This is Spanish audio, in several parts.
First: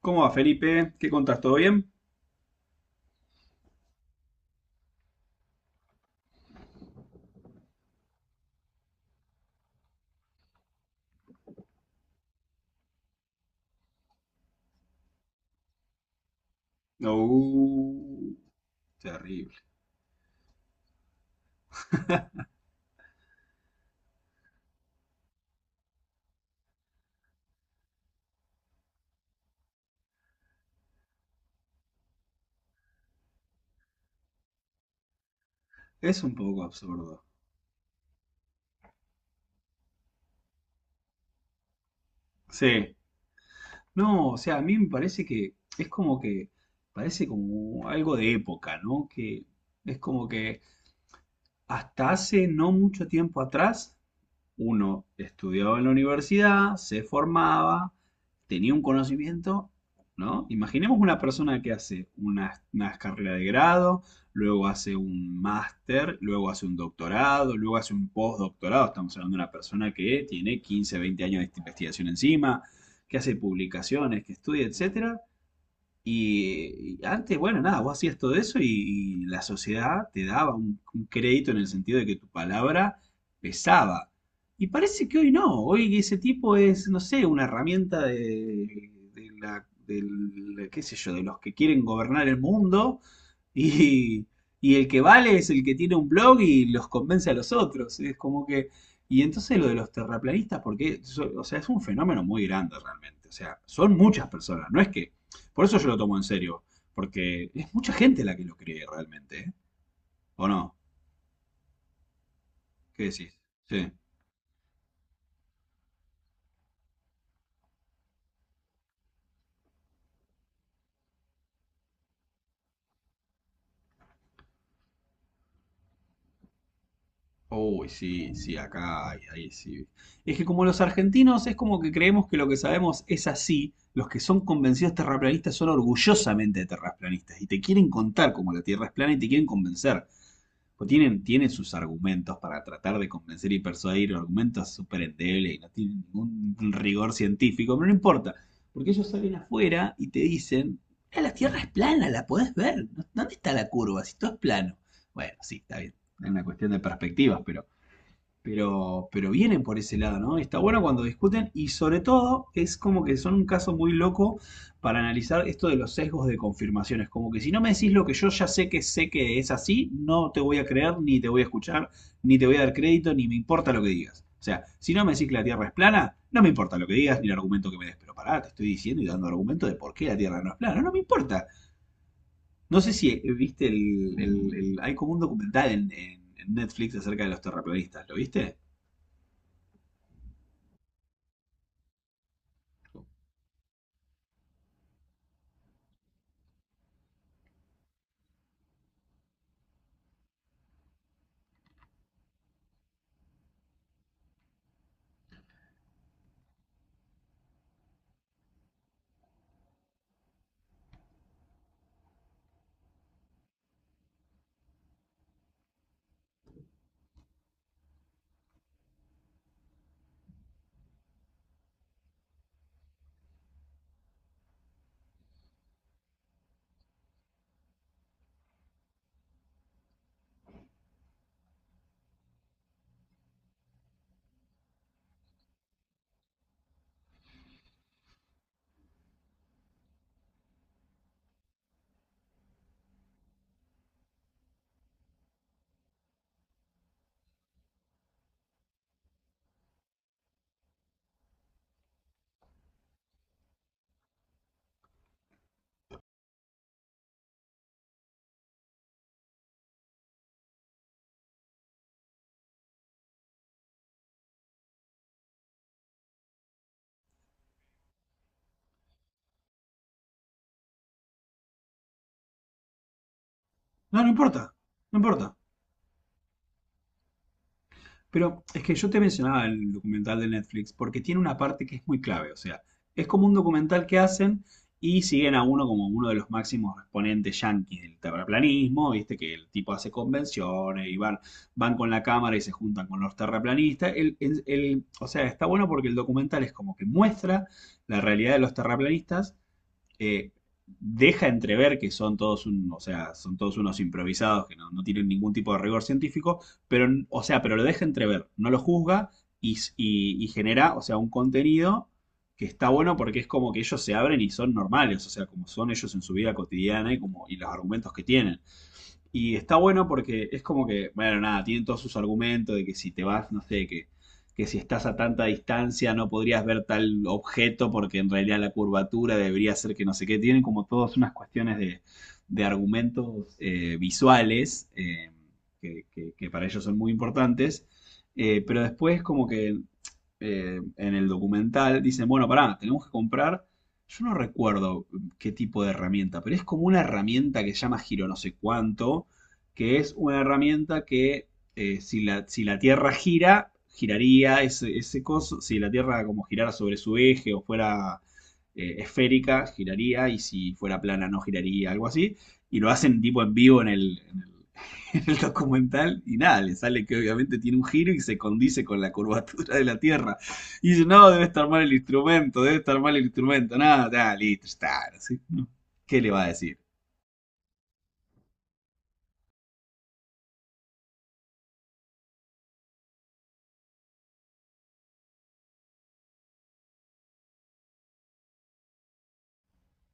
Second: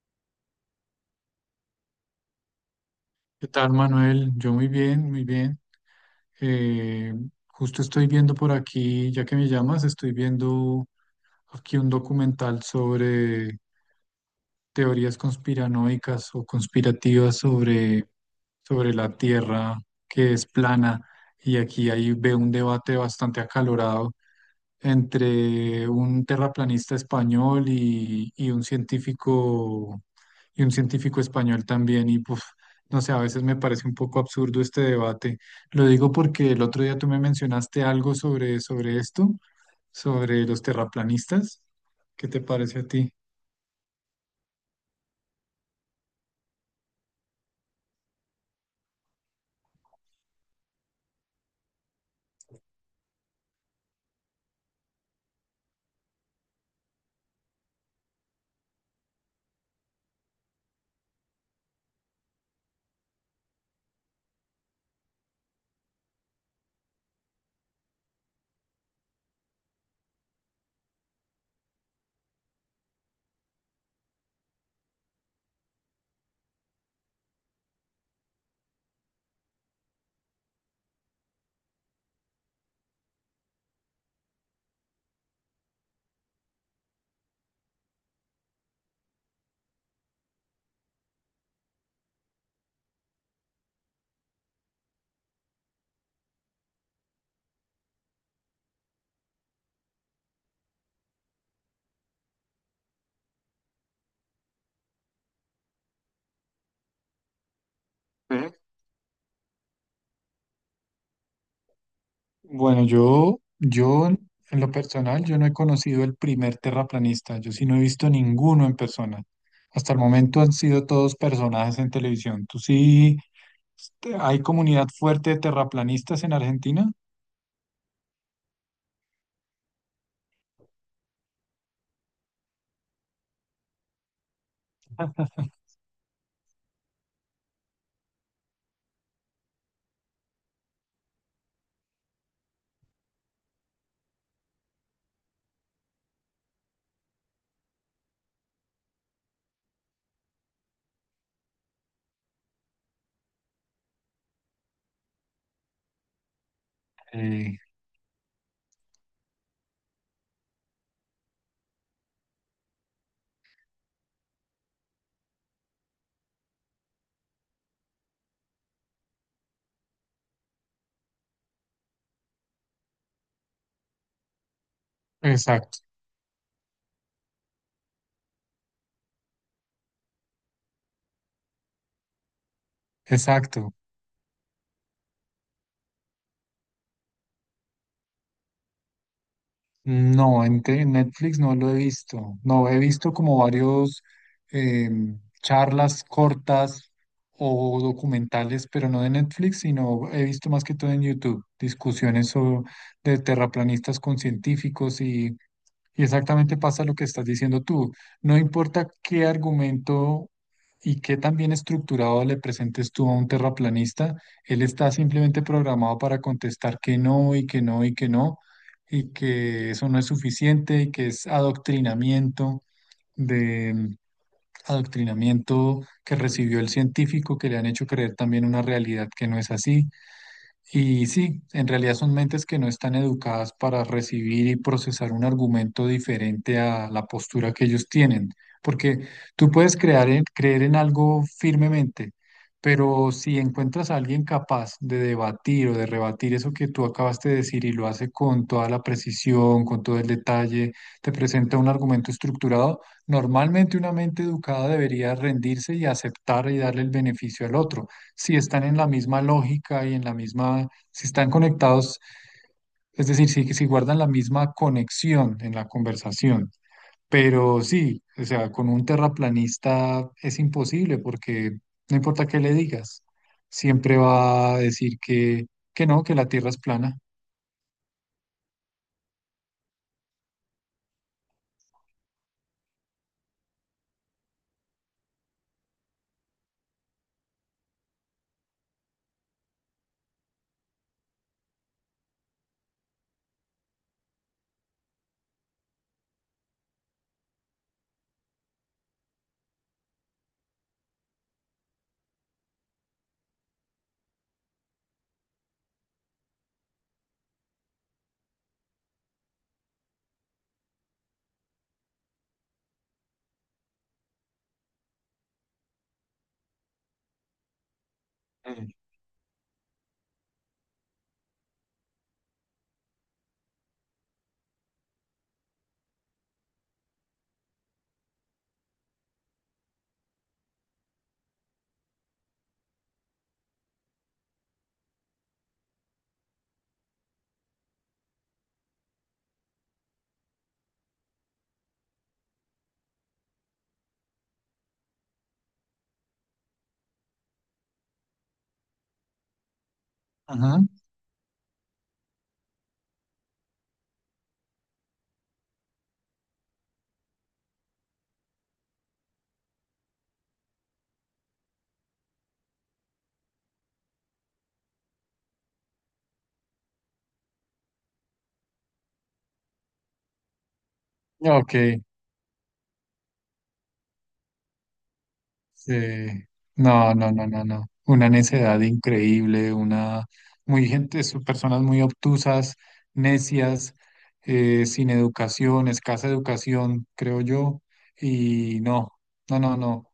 ¿Cómo va, Felipe? ¿Qué contás? ¿Todo bien? ¿Qué tal, Manuel? Yo muy bien, muy bien. Eh, Justo estoy viendo por aquí, ya que me llamas, estoy viendo aquí un documental sobre teorías conspiranoicas o conspirativas Uh, sobre la Terrible. Tierra que es plana. Y aquí ahí veo un debate bastante acalorado entre un terraplanista español y un científico y un científico español también. Y pues, no sé, a veces me parece un poco absurdo este debate. Lo digo Es un porque el poco otro día tú me absurdo. mencionaste algo sobre esto, sobre los terraplanistas. ¿Qué te parece a Sí. ti? No, o sea, a mí me parece que es como que, parece como algo de época, ¿no? Que es como que hasta hace no mucho tiempo atrás uno estudiaba en la universidad, se formaba, tenía un conocimiento, ¿no? Imaginemos una persona que hace una carrera de grado, luego hace un máster, luego hace un doctorado, luego hace un postdoctorado. Estamos hablando de una persona que tiene 15, 20 años de investigación encima, que hace publicaciones, que estudia, etcétera, y antes, bueno, nada, vos hacías todo eso y la sociedad te daba un crédito en el sentido de que tu palabra pesaba. Y parece que hoy no, hoy ese tipo es, no sé, una herramienta de qué sé yo, de los que quieren gobernar el mundo y, y el que vale es el que tiene un blog y los convence a los otros. Es como que. Y entonces lo de los terraplanistas, porque, o sea, es un fenómeno muy grande realmente. O sea, son muchas personas, no es que por eso yo lo tomo en serio, porque es mucha gente la que Ujú. lo cree realmente, ¿eh? ¿O no? Bueno, ¿Qué decís? Sí. yo en lo personal, yo no he conocido el primer terraplanista. Yo sí no he visto ninguno en persona. Hasta el momento han sido todos personajes en televisión. ¿Tú sí? Este, ¿hay comunidad fuerte de terraplanistas en Argentina? Uy, sí, sí, acá, ahí, ahí sí. Es que como los argentinos es como que creemos que lo que sabemos es así, los que son convencidos terraplanistas son orgullosamente terraplanistas y te quieren contar cómo la Tierra es plana y te quieren convencer. Pues tienen, tienen sus argumentos para tratar de convencer y persuadir, argumentos súper endebles y no tienen ningún rigor científico, pero no importa, porque ellos salen afuera y te dicen, "Ah, la Tierra es plana, la podés ver, ¿dónde está la curva si todo es plano? Bueno, sí, está bien, es una cuestión de perspectivas, Eh, pero pero vienen por ese lado, ¿no? Está bueno cuando discuten y sobre todo es como que son un caso muy loco para analizar esto de los sesgos de confirmaciones, como que si no me decís lo que yo ya sé que es así, no te voy a creer, ni te voy a escuchar, ni te voy a dar crédito, ni me importa lo que digas. O sea, si no me decís que la Tierra es exacto, plana, no me importa lo que digas ni el argumento que me des. Pero pará, te estoy diciendo y dando argumento de por qué la Tierra no es plana. No me importa. No sé si viste exacto. Hay como un documental en Netflix acerca de los terraplanistas. ¿Lo viste? No, en Netflix no lo he visto. No, he visto como varios charlas cortas o documentales, pero no de Netflix, sino he visto más que todo en YouTube, discusiones de terraplanistas con científicos y. Y exactamente pasa lo que estás diciendo tú. No importa qué argumento y qué tan bien estructurado le presentes tú a un terraplanista, él está simplemente programado para contestar que no y que no y que no, y que eso no es suficiente y que es adoctrinamiento de mm, adoctrinamiento que recibió el científico que le han hecho creer también una realidad que no es así. Y sí, en realidad son mentes que no están educadas para recibir y procesar un argumento diferente a la postura que ellos tienen, porque tú puedes creer en algo firmemente, pero si encuentras a alguien capaz de debatir o de rebatir eso que tú acabaste de decir y lo hace con toda la precisión, con todo el detalle, te presenta un argumento estructurado, normalmente una mente educada debería rendirse y aceptar y darle el beneficio al otro si están en la misma lógica y en la misma, si están conectados, es decir, si guardan la misma conexión en la conversación. Pero sí, o sea, con un terraplanista es imposible porque no importa qué le digas, siempre No, no importa, va a no decir importa. Que no, que la Tierra es plana. Pero es que yo te mencionaba el documental de Netflix porque tiene una parte que es muy clave. O sea, es como un documental que hacen y siguen a uno como uno de los máximos exponentes yanquis del terraplanismo. Viste que el tipo hace convenciones y van, van con la cámara y se juntan con los terraplanistas. O sea, está bueno porque el documental es como que muestra la realidad de los terraplanistas eh, deja entrever que son todos un, o sea, son todos unos improvisados que no, no tienen ningún tipo de rigor científico, pero, o sea, pero lo deja entrever, no lo juzga y genera, o sea, un contenido que está bueno porque es como que ellos se abren y son normales, o sea, como son ellos en su vida cotidiana y como y los argumentos que tienen. Mm. Y está bueno porque es como que, bueno, nada, tienen todos sus argumentos de que si te vas, no sé, que si estás a tanta distancia no podrías ver tal objeto porque en realidad la curvatura debería ser que no sé qué. Tienen como todas unas cuestiones de argumentos visuales que para ellos son muy importantes. Pero después como que en el documental, dicen, bueno, pará, tenemos que comprar, yo no recuerdo qué tipo de herramienta, pero es como una herramienta que se llama giro no sé cuánto, que es una Ajá. herramienta que si la Tierra gira, giraría ese coso, si la Tierra como girara sobre su eje o fuera esférica, giraría, y si fuera plana no giraría, algo así, y lo hacen tipo en vivo en el en el documental y nada, le sale que obviamente tiene un giro y se condice con la curvatura de la Tierra. Y dice, no, debe estar Ok. mal el instrumento, debe estar mal el instrumento, nada, nada, listo, está. ¿Sí? Sí, ¿Qué le va a decir? No. Una necedad increíble, una muy gente, son personas muy obtusas, necias, sin educación, escasa educación, creo yo. Y no, no.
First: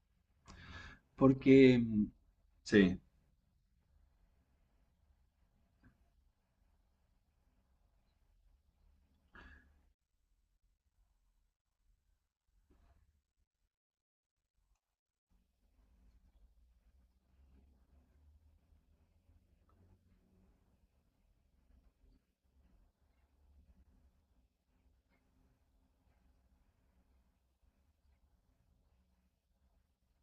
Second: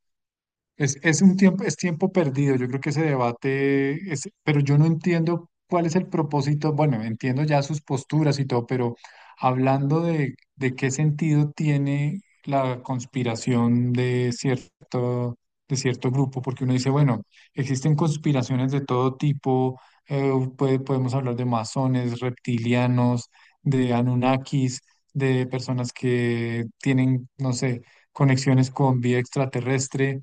Es un tiempo, es Porque, tiempo perdido. Yo creo que sí, ese debate es, pero yo no entiendo cuál es el propósito. Bueno, entiendo ya sus posturas y todo, pero hablando de qué sentido tiene la conspiración de cierto grupo, porque uno dice, bueno, existen conspiraciones de todo tipo, eh, podemos hablar de masones, reptilianos, de Anunnakis, de personas que tienen, no sé, conexiones con vida extraterrestre.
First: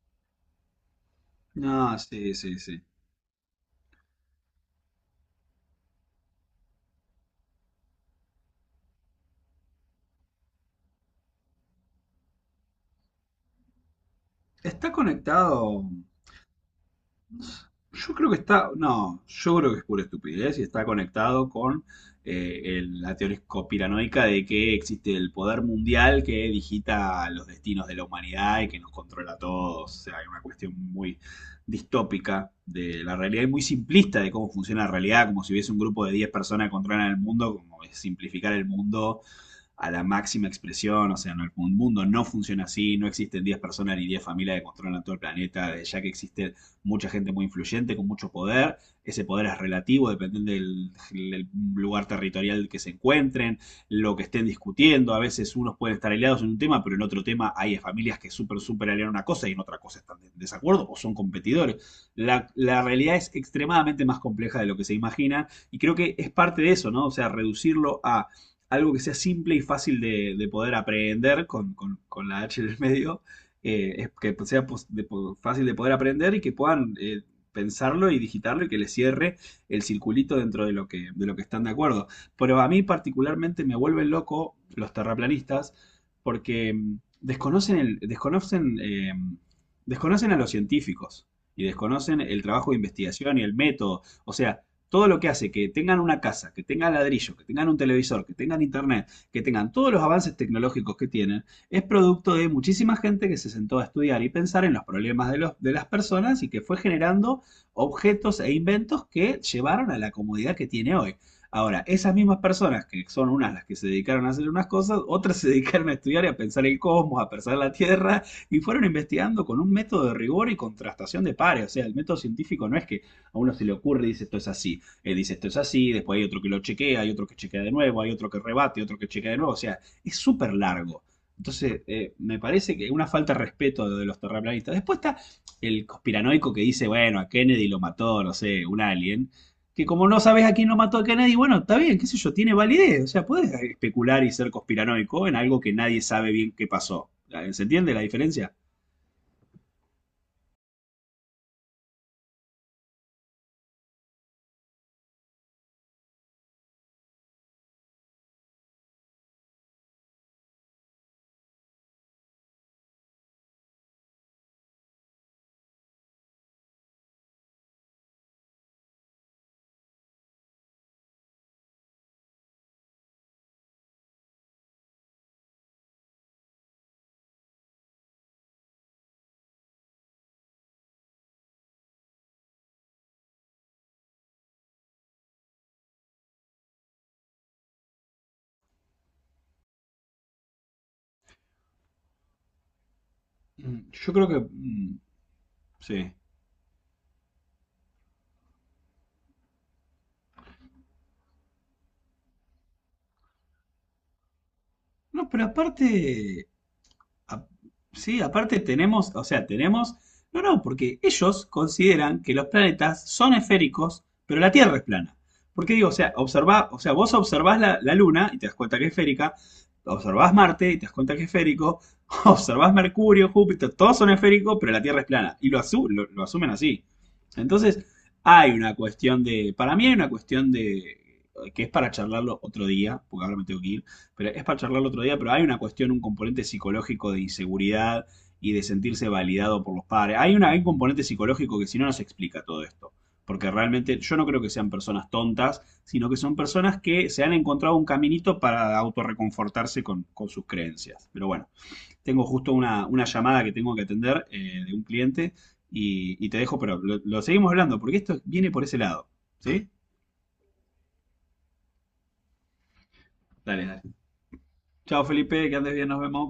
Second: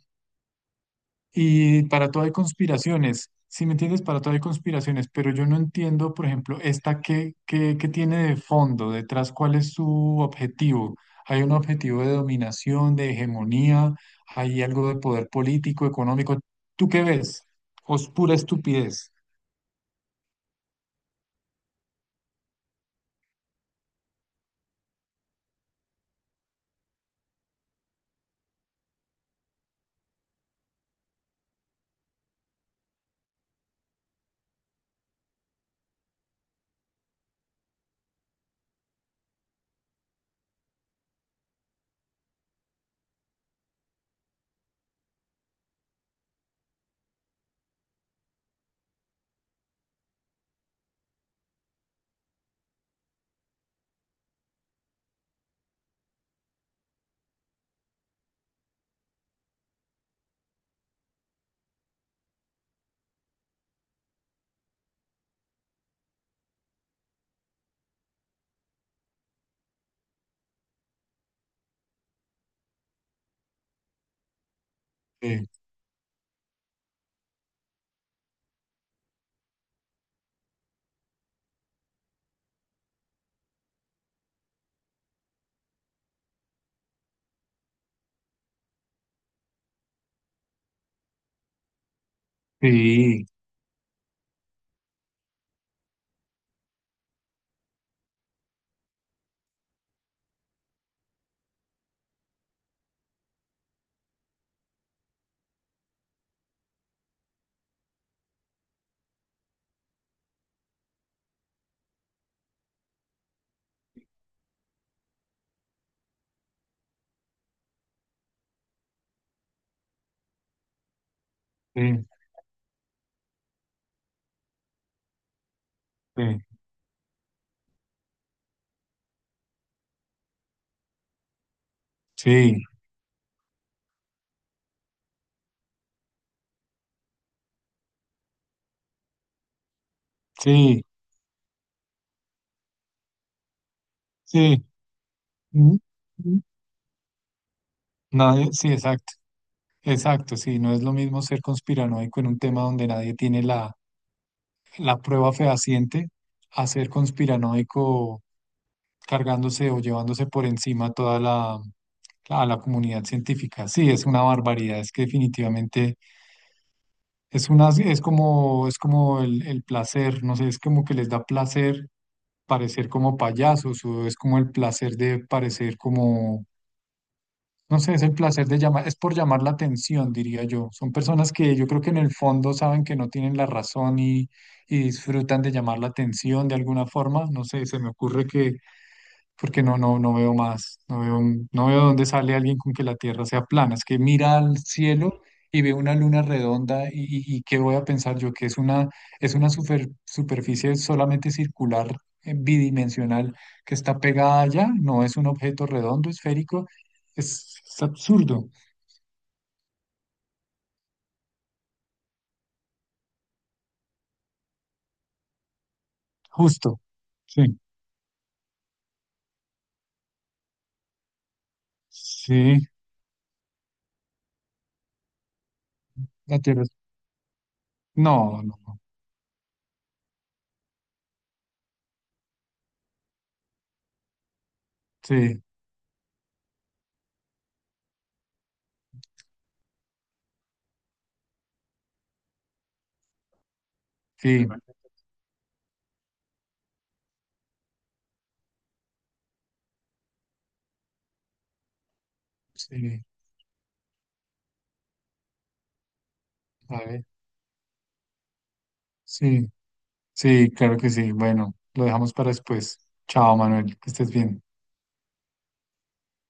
Y no, para todo hay sí, sí, sí. conspiraciones, ¿si me entiendes? Para todo hay conspiraciones, pero yo no entiendo, por ejemplo, esta qué tiene de fondo, detrás, cuál es su objetivo. Hay un objetivo de dominación, de hegemonía, hay algo Está de poder conectado. político, económico. ¿Tú qué ves? ¿O es Yo creo pura que está, estupidez? no, yo creo que es pura estupidez y está conectado con la teoría conspiranoica de que existe el poder mundial que digita los destinos de la humanidad y que nos controla a todos. O sea, hay una cuestión muy distópica de la realidad y muy simplista de cómo funciona la realidad, como si hubiese un grupo de 10 personas que controlan el mundo, como es simplificar el mundo a la máxima expresión, o sea, no, el mundo no funciona así, no existen 10 personas ni 10 familias que controlan todo el planeta, ya que existe mucha gente muy influyente con mucho poder, ese poder es relativo, dependiendo del, del lugar territorial que se encuentren, lo que estén discutiendo, a veces unos pueden estar aliados en un tema, pero en otro tema hay familias que súper, súper aliaron una cosa y en otra cosa están en desacuerdo o son competidores. La realidad es extremadamente más compleja de lo que se imagina y creo que es parte de eso, ¿no? O sea, reducirlo a algo que sea simple y fácil de poder aprender con la H en el medio, es que sea pos- de po- Sí, fácil de poder aprender y que puedan pensarlo y digitarlo y que les cierre el circulito dentro de lo que están de acuerdo. Pero a mí particularmente me vuelven loco los terraplanistas porque desconocen el, desconocen, eh, desconocen a los científicos y desconocen el trabajo de sí, investigación y el método. O sea, todo lo que hace que tengan una casa, que tengan ladrillo, que tengan un televisor, que tengan internet, que tengan todos los avances tecnológicos que tienen, es producto de muchísima gente que se sentó a estudiar y pensar en los problemas de las personas y que fue generando objetos e inventos que llevaron a la comodidad que tiene hoy. Ahora, esas mismas personas, que son unas las que se dedicaron a hacer unas cosas, otras se dedicaron a estudiar y a pensar el cosmos, a pensar la Tierra, y fueron investigando con un método de rigor y contrastación de pares. O sea, el sí, método científico no es que a uno se le ocurre y dice esto es así, dice esto es así, después hay otro que lo chequea, hay otro que chequea de nuevo, hay otro que rebate, otro que chequea de nuevo, o sea, es súper largo. Entonces, me sí, parece que una falta de respeto de los terraplanistas. Después está el conspiranoico que dice, bueno, a Kennedy lo mató, no sé, un alien. Que como no sabes a quién lo sí, sí, mató a Kennedy, bueno, está bien, qué sé yo, tiene validez. O sea, puedes especular y ser sí. conspiranoico en algo que Mm, nadie sabe mm. bien qué pasó. ¿Se entiende la Nadie, diferencia? sí, exacto, exacto, sí, no es lo mismo ser conspiranoico en un tema donde nadie tiene la prueba fehaciente a ser conspiranoico cargándose o llevándose por encima a la comunidad científica. Sí, es una barbaridad, es que definitivamente es una, es como el placer, no sé, es como que les da placer parecer como payasos o es como el placer de parecer como. No sé, es el placer de llamar, es por llamar la atención, diría yo. Son personas que yo creo que en el fondo saben que no tienen la razón y disfrutan de llamar la atención de alguna forma. No sé, se me ocurre que, porque no, no veo más, no veo, no veo dónde sale alguien con que la Tierra sea plana. Es Mm, que Yo creo mira que. al Mm, cielo y ve una Sí. luna redonda y qué voy a pensar yo, que es una superficie solamente circular, bidimensional, que está pegada allá, no es un No, pero objeto redondo, aparte, esférico, a- es sí, absurdo, aparte tenemos, o sea, tenemos, no, no, porque ellos consideran que los planetas son esféricos, pero la Tierra es plana. Porque digo, o sea, observa, o justo. sea, vos observás Sí, la Luna y te das cuenta que es esférica, observás Marte y te das cuenta que es esférico, sí, observás Mercurio, Júpiter, todos son esféricos, pero la Tierra es plana. Y lo la asumen Tierra. Así. Entonces, No, hay no, una no. cuestión de, para mí hay una cuestión de, que es para charlarlo otro día, porque ahora me tengo que ir pero es para charlarlo otro día, pero Sí, hay una cuestión, un componente psicológico de inseguridad y de sentirse validado por los padres. Hay un componente psicológico que si no nos explica todo esto. Porque realmente yo no creo sí, que sean personas tontas, sino que son personas que se han encontrado un caminito para autorreconfortarse con sus creencias. Pero bueno, tengo justo una, sí, una llamada que tengo que atender de un cliente y te dejo, pero a lo, ver, lo seguimos hablando porque esto viene por ese lado. sí. ¿Sí? Sí, claro que sí. Bueno, lo dejamos para después. Chao, Dale, Manuel, dale. que estés bien. Chao, Felipe, que andes bien, nos vemos.